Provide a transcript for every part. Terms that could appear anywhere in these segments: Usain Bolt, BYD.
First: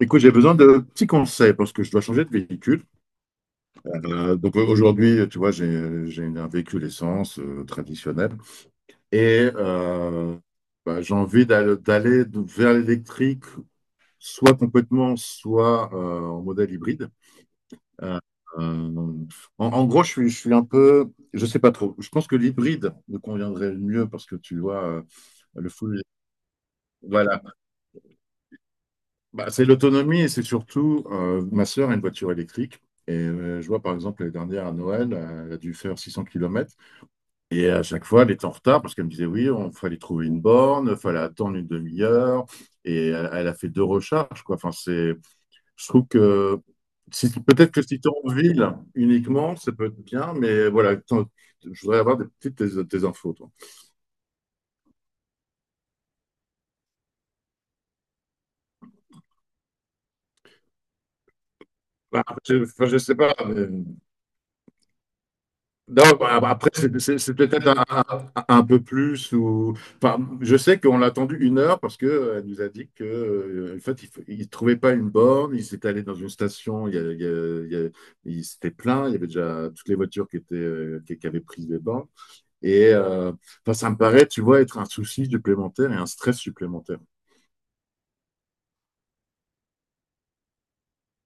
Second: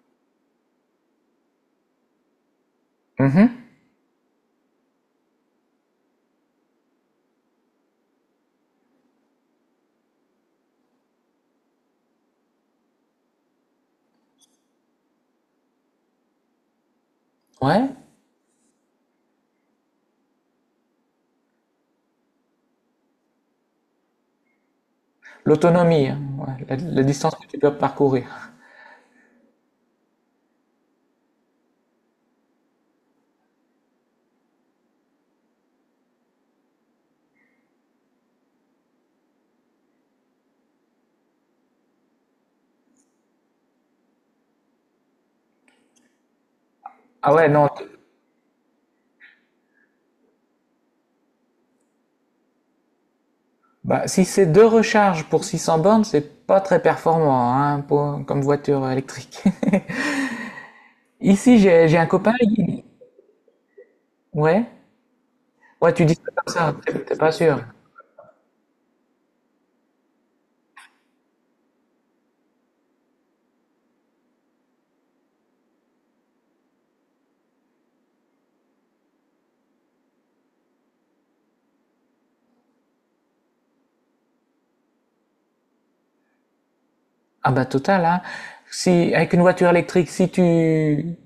Écoute, j'ai besoin de petits conseils parce que je dois changer de véhicule. Mhm. Donc aujourd'hui, tu vois, j'ai un véhicule essence traditionnel et bah, j'ai envie d'aller vers l'électrique, soit complètement, soit en modèle hybride. Ouais. Euh, euh, en gros, je suis un peu, je sais pas trop. Je pense que l'hybride me conviendrait le mieux parce que tu vois, le full, L'autonomie, hein, ouais, la distance voilà. que tu peux parcourir. Bah, c'est l'autonomie et c'est surtout, ma sœur a une voiture électrique. Et je vois par exemple l'année dernière à Noël, elle a dû faire 600 kilomètres. Et à chaque fois, elle était en retard parce qu'elle me disait, oui, on fallait trouver une borne, il fallait attendre une demi-heure. Et elle, elle a fait deux recharges, quoi. Enfin, c'est, je trouve que si, Ah ouais, non. peut-être que si tu es en ville uniquement, ça peut être bien. Mais voilà, je voudrais avoir des petites tes infos, toi. Bah, si c'est deux recharges pour 600 bornes, c'est pas très performant, hein, comme voiture électrique. Ici, j'ai un Bah, copain. je, enfin, je sais pas. Mais Ouais. Ouais, non, tu dis ça bah, comme après, ça, c'est t'es c'est- pas c'est sûr. peut-être un peu plus. Ou. Enfin, je sais qu'on l'a attendu une heure parce qu'elle nous a dit que, en fait, il ne trouvait pas une borne. Il s'est allé dans une station, il, y a- il, y a- il, y a- il s'était plaint. Il y avait déjà toutes les voitures qui, étaient, qui avaient pris des bornes. Et enfin, ça me paraît, tu vois, être un souci supplémentaire et un stress supplémentaire. Ah bah total, hein. Si, avec une voiture électrique, si tu...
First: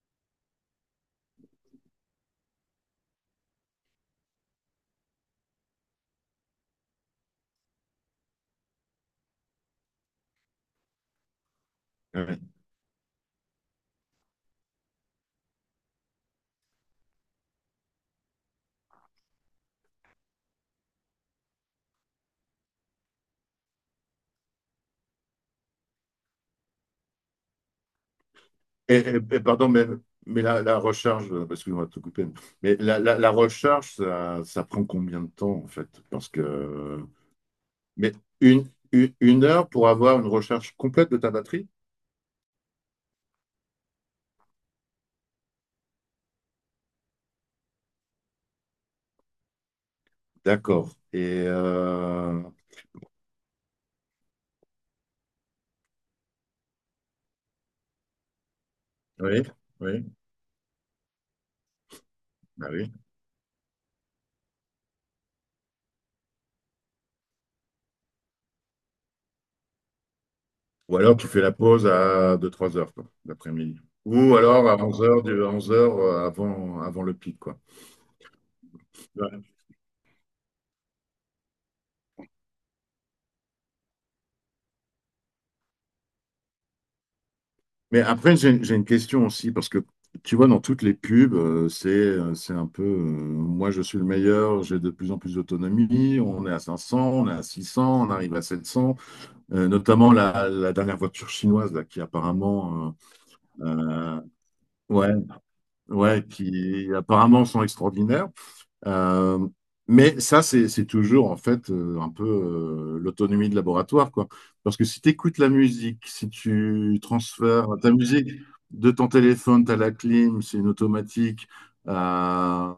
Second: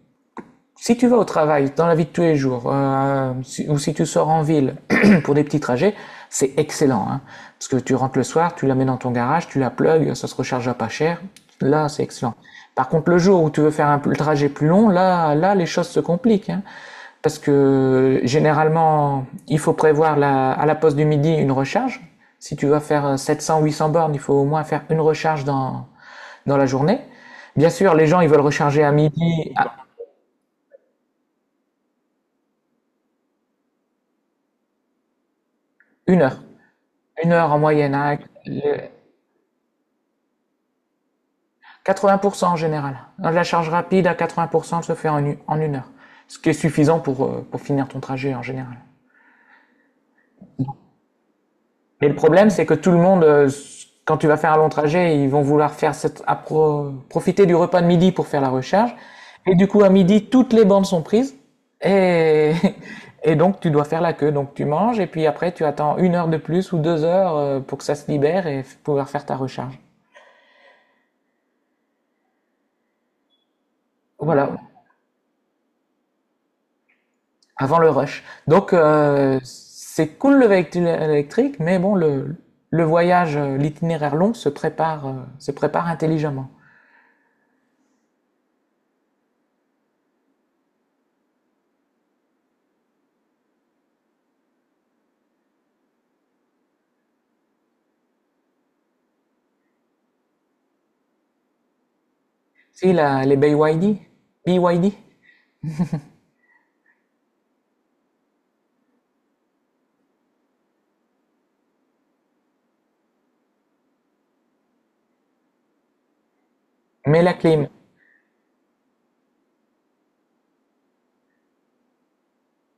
Si tu vas au travail, dans la vie de tous les jours, ou si tu sors en ville pour des petits trajets, c'est excellent, hein. Parce que tu rentres le soir, tu la mets dans ton garage, tu la plugs, ça se recharge à pas cher. Là, c'est excellent. Ouais. Par contre, le jour où tu veux faire un trajet plus long, là, là, les choses se compliquent, hein. Parce que généralement, il faut prévoir à la pause du midi une recharge. Si tu vas faire 700, 800 bornes, il faut au moins faire une recharge dans, dans la journée. Bien sûr, les gens, ils veulent recharger à Et midi, pardon, à mais, la recharge, parce qu'on va tout couper, mais la recharge, ça prend combien de temps en fait? une Parce que heure. Une heure en moyenne, hein, mais avec une, le- une, une heure pour avoir une recherche complète de ta batterie? 80% en général. La charge rapide à 80% se fait en, en une heure, ce qui est suffisant pour finir ton trajet en général. D'accord. Et Et le problème, c'est que tout le monde, quand tu vas faire un long trajet, ils vont vouloir faire cette, profiter du repas de midi pour faire la recharge. oui, Et du coup, à oui, midi, toutes les bandes sont prises. Et, bah oui. et donc, tu dois faire la queue. Donc, tu manges et puis après, tu attends une heure de plus ou deux heures pour que ça se libère et pouvoir faire ta recharge. Ou alors tu fais la pause à deux trois heures, quoi, l'après-midi. Ou alors Voilà. à 11 heures, 11 heures avant le pic, quoi. Avant le rush. Donc, Ouais. c'est cool le véhicule électrique, mais bon, le voyage, l'itinéraire long se prépare intelligemment. Mais après, j'ai une question aussi, parce que tu vois, dans toutes les pubs, c'est un peu moi je suis le meilleur, j'ai de plus en plus d'autonomie, on est à 500, on est à 600, on arrive à 700. Notamment la dernière voiture chinoise là, qui Si, apparemment la, les BYD, euh, euh, BYD, ouais, ouais, qui apparemment sont extraordinaires. Euh, mais ça c'est toujours en fait un peu l'autonomie de laboratoire quoi, parce que si tu écoutes la musique, si tu mets la transfères clim, ta musique de ton téléphone à la clim c'est une automatique euh,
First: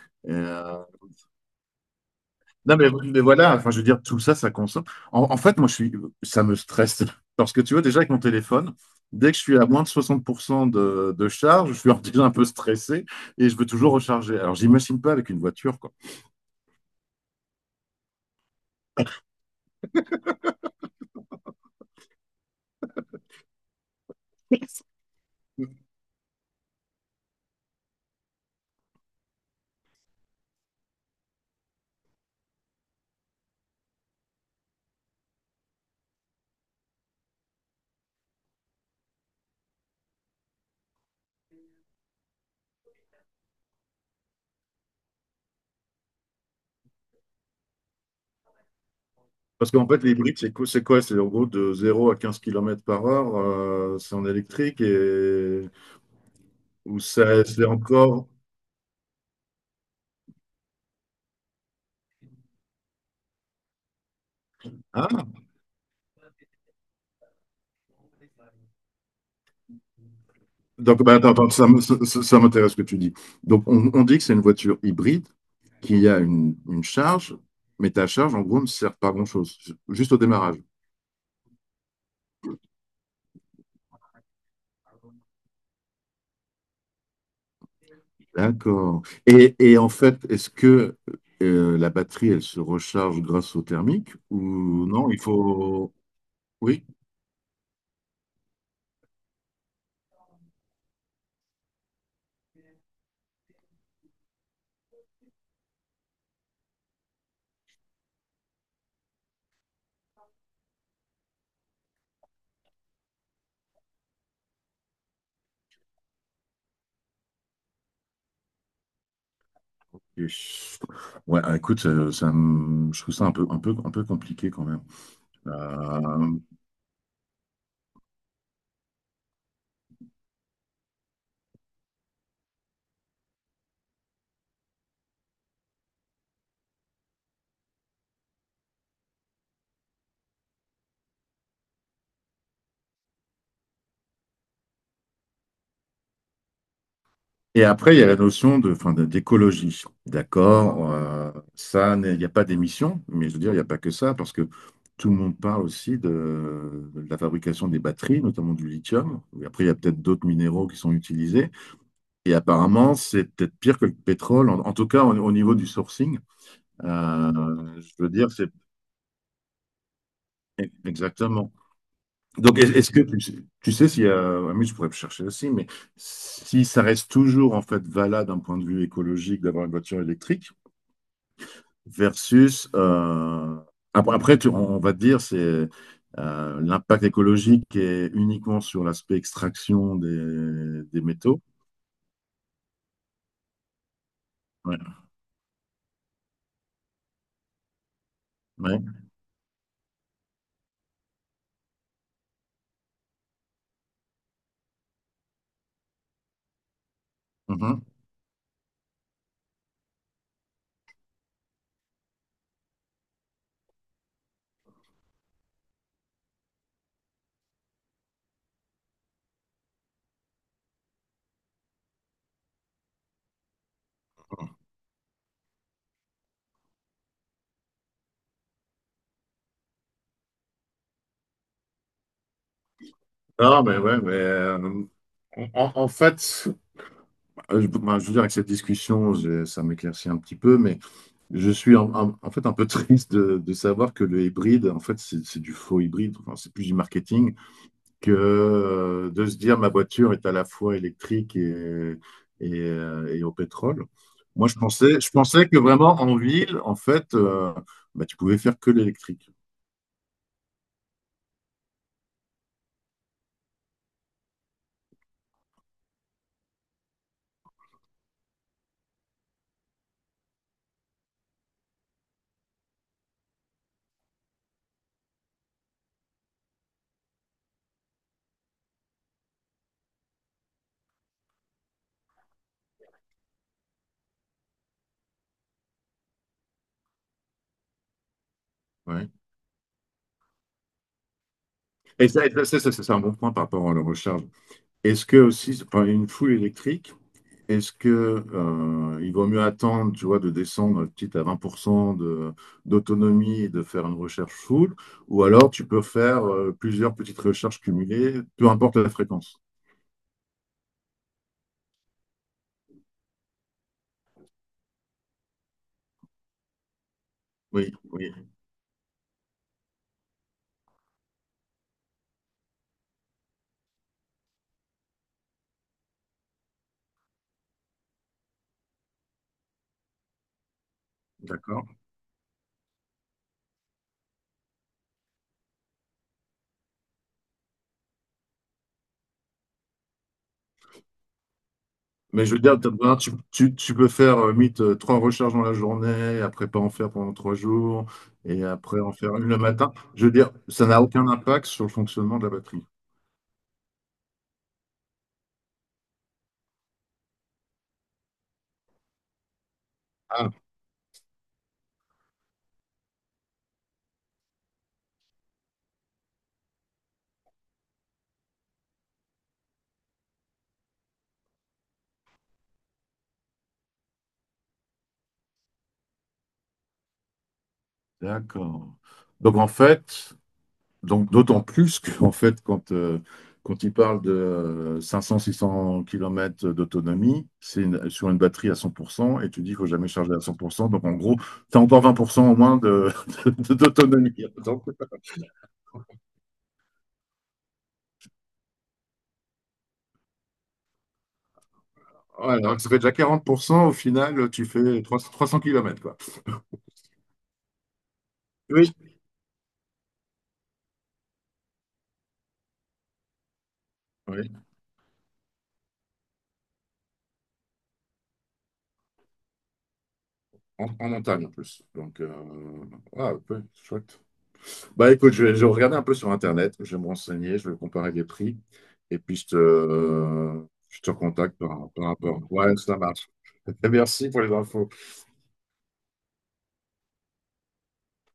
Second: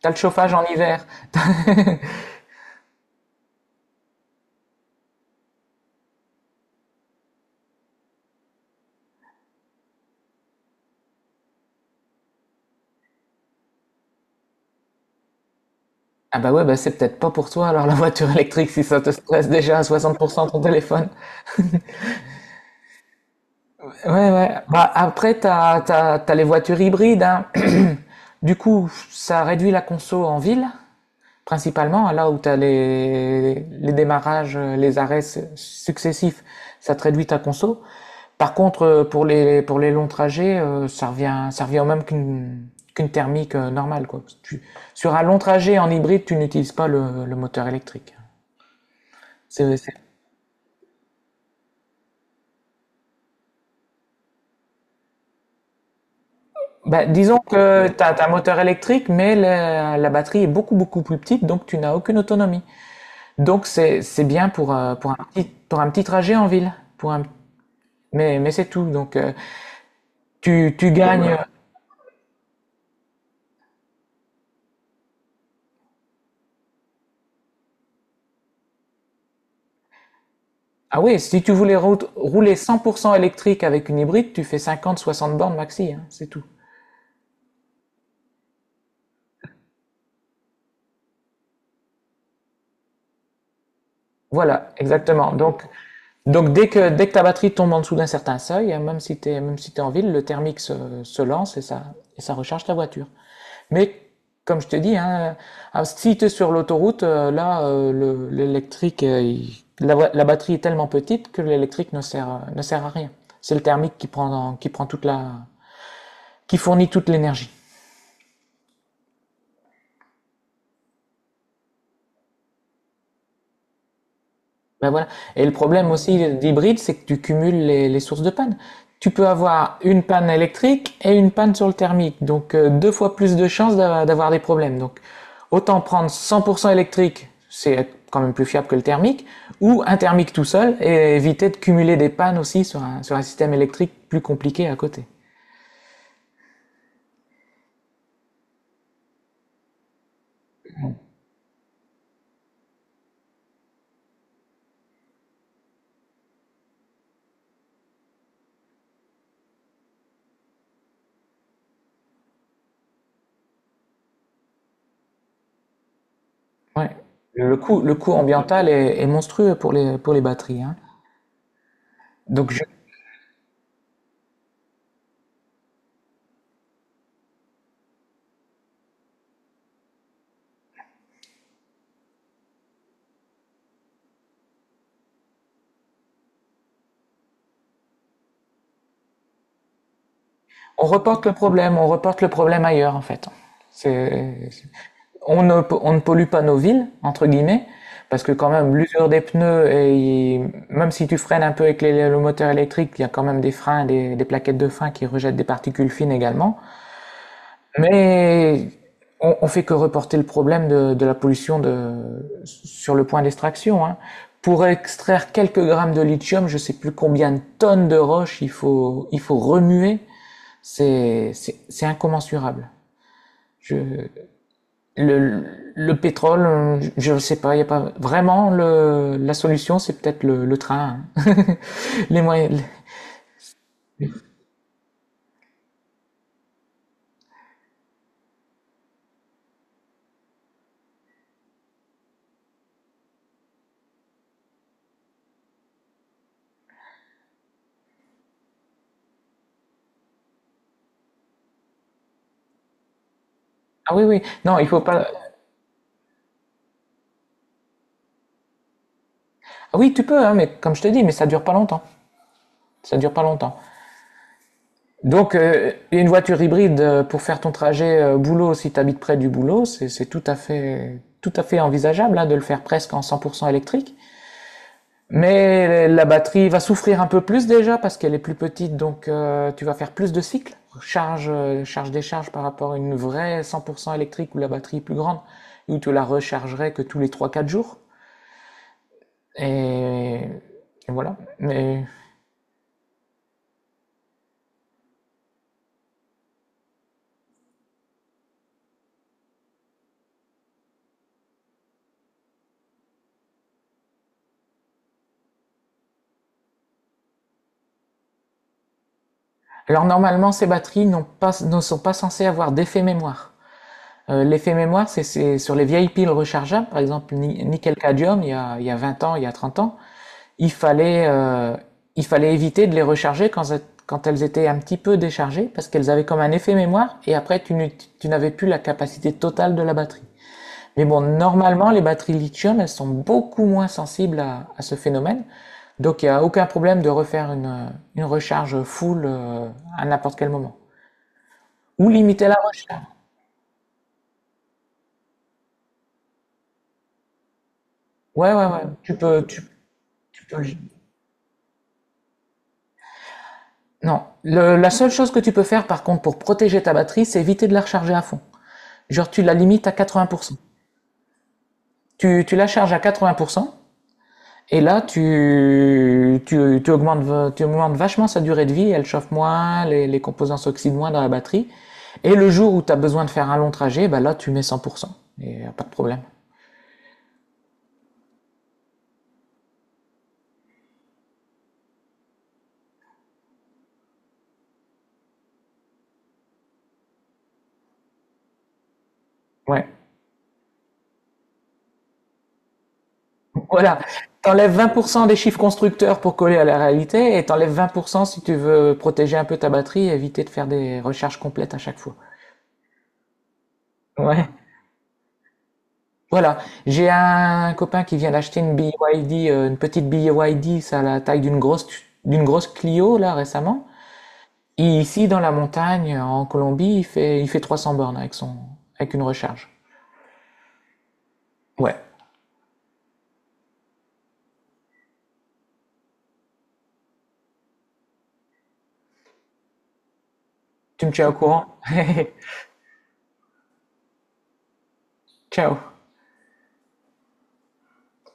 t'as le et, chauffage en hiver. non, mais voilà, enfin, je veux dire, tout ça, ça consomme. En fait, moi, je suis, ça me stresse. Parce que tu vois, déjà, avec mon téléphone, dès que je suis à moins de 60% de charge, je suis déjà un peu stressé et je veux toujours recharger. Alors, j'imagine pas avec une voiture, quoi. Ah bah ouais, bah c'est peut-être pas pour toi alors la voiture électrique si ça te stresse déjà à 60% ton téléphone. Ouais, ouais. Bah après, t'as les voitures hybrides, hein. Du coup, ça réduit la conso en ville, principalement, hein, là où tu as les démarrages, les arrêts successifs, ça te réduit ta conso. Par contre, pour les longs trajets, ça revient au même qu'une qu'une thermique normale, quoi. Sur un long trajet en hybride, tu n'utilises pas le, le moteur électrique. Parce C'est, qu'en c'est- fait, l'hybride, c'est quoi? C'est quoi? C'est en gros de zéro à 15 kilomètres par heure, c'est en électrique et, ou Bah, disons ça, c'est que tu as, un encore. moteur électrique, mais la batterie est beaucoup, beaucoup plus petite, donc tu n'as aucune autonomie. Donc c'est bien Hein. Pour un petit trajet en ville, pour un, mais c'est tout. Donc, tu, tu Donc, bah, gagnes. attends, Voilà. attends, ça, me- ça- ça- ça m'intéresse ce que tu dis. Donc, on dit que c'est une voiture hybride qui a une charge, mais ta charge, en gros, ne sert pas à grand-chose, juste au démarrage. Ah oui, si tu voulais rouler 100% électrique avec une hybride, tu fais 50-60 bornes maxi, hein, c'est tout. D'accord. Et en fait, est-ce que la batterie, elle se recharge grâce au thermique ou Voilà, non, il exactement. Faut. Donc Oui. Dès que ta batterie tombe en dessous d'un certain seuil, hein, même si tu es en ville, le thermique se lance et ça recharge ta voiture. Mais comme je te dis, hein, ah, si tu es sur l'autoroute, là, l'électrique, la batterie est tellement petite que l'électrique ne sert à rien. C'est le thermique qui prend toute la, qui fournit toute l'énergie. Et- Ouais, écoute, je trouve ça un peu compliqué quand même. Ben voilà. Et le problème aussi Euh, d'hybride, c'est que tu cumules les sources de panne. Tu peux avoir une panne électrique et une panne sur le thermique. Donc, deux fois plus de chances d'avoir des problèmes. Donc, autant prendre 100% électrique, c'est quand même plus fiable que le thermique, ou un thermique tout seul et éviter de cumuler des pannes aussi sur un système électrique plus compliqué à côté. Et après, il y a la notion enfin, d'écologie. D'accord, ça, n'est- il n'y a pas d'émission, mais je veux dire, il n'y a pas que ça, parce que tout le monde parle aussi de la fabrication des batteries, notamment du lithium. Et après, il y a peut-être d'autres minéraux qui sont utilisés. Et apparemment, c'est peut-être pire que le pétrole, en tout cas au niveau du sourcing. Ouais. Le coût, Je le veux coût dire, c'est ambiental est monstrueux pour les batteries, hein. exactement. Donc, Donc, est-ce que tu sais s'il y a, ah, mais je pourrais chercher aussi, mais si ça reste toujours en fait valable d'un point de vue écologique d'avoir une voiture électrique, versus après, on va te dire c'est l'impact écologique est uniquement sur l'aspect extraction des, on des reporte le métaux. problème, on reporte le problème ailleurs, en fait. C'est, Ouais, on ne pollue pas nos villes, entre guillemets, parce que quand même ouais, l'usure des pneus, et même si tu freines un peu avec le moteur électrique, il y a quand même des freins, des plaquettes de frein qui rejettent des particules fines également. mhm. Mais on fait que reporter le problème de la pollution de, sur le point d'extraction, hein. Pour extraire quelques grammes de lithium, je sais plus combien de tonnes de roches il faut remuer, c'est incommensurable. Je, le pétrole, je ne sais pas, il n'y a pas vraiment le, la solution, c'est peut-être le train. Hein. Les moyens. Non, mais ouais, mais en fait, ben, je veux dire, avec cette discussion, ça m'éclaircit un petit peu, mais je suis en fait un peu triste de savoir que le hybride, en fait, c'est du faux hybride, enfin, c'est plus du marketing que de se dire ma voiture est à la fois électrique et au pétrole. Ah oui, oui. Moi, je Non, il faut pensais, pas. je pensais que vraiment en ville, en fait, bah, tu pouvais faire que l'électrique. Ah oui, tu peux, hein, mais comme je te dis, mais ça dure pas longtemps. Ça dure pas longtemps. Donc, une voiture hybride pour faire ton trajet boulot, si tu habites près du boulot, c'est tout à fait envisageable, hein, de le faire presque en 100% électrique. Mais la batterie va souffrir un peu plus déjà parce qu'elle est plus petite, donc tu vas faire plus de cycles, charge, charge décharge par rapport à une vraie 100% électrique où la batterie est plus grande, où tu la rechargerais que tous les trois-quatre jours. Ouais. Et, et voilà. Mais... Et ça, c'est un bon point par rapport à la recharge. Est-ce que aussi, enfin, une foule électrique, est-ce que il vaut mieux attendre, tu vois, de descendre petit à 20% d'autonomie et de faire une recherche full, ou alors tu peux faire plusieurs petites recherches cumulées, peu importe la fréquence. Alors normalement, ces batteries n'ont pas, ne sont pas censées avoir d'effet mémoire. L'effet mémoire, c'est sur les vieilles piles rechargeables, par exemple Oui, oui. nickel-cadmium, il y a 20 ans, il y a 30 ans. Il fallait, euh, il fallait éviter de les recharger quand, quand elles étaient un petit peu déchargées parce qu'elles avaient comme un effet mémoire et après tu n'avais plus la capacité totale de la batterie. Mais bon, D'accord. normalement, les batteries lithium, elles sont beaucoup moins sensibles à ce phénomène. Donc il n'y a aucun problème de refaire une recharge full à n'importe quel moment. Ou Mais limiter je la veux dire, t'as recharge. besoin- tu- tu peux faire limite trois recharges dans la journée, après pas en faire pendant trois jours, Ouais, ouais, et ouais. après en faire une le matin. Je veux Tu dire, peux. ça n'a aucun impact sur le fonctionnement de la batterie. Non. La seule chose que tu peux faire, par contre, pour protéger ta batterie, c'est éviter de la recharger à fond. Genre, tu la limites à Ah, 80%. Tu la charges à 80%, et là, augmentes, tu augmentes vachement sa durée de vie, elle chauffe moins, les composants s'oxydent moins dans la batterie. Et le jour où tu as besoin de faire un long trajet, bah là, tu mets 100%. Et y a pas de problème. d'accord. Donc en fait, donc d'autant plus qu'en fait, quand il parle de 500-600 kilomètres d'autonomie, sur une batterie à 100%, et tu dis qu'il ne Ouais. faut jamais charger à 100%. Donc en gros, tu as encore 20% au moins Voilà. d'autonomie. T'enlèves 20% des chiffres constructeurs pour coller à la réalité et t'enlèves 20% si tu veux protéger un peu ta batterie et éviter de faire des recharges complètes à chaque fois. Ouais, donc ça fait déjà 40%. Au Ouais. final, tu fais trois cents kilomètres quoi. Voilà, j'ai un copain qui vient d'acheter une Oui. BYD, une petite BYD, ça a la taille d'une grosse Clio là récemment. Oui, Et ici dans la montagne en Colombie, il fait 300 bornes avec son avec une recharge. en montagne en plus. Ouais, Donc, ah, un peu chouette. Bah écoute, je vais regarder un peu sur Internet, je vais me renseigner, je vais comparer les prix, et puis je te, euh, je tu te me tiens au recontacte courant. par rapport. Ouais, ça marche. Merci pour les infos. Ciao.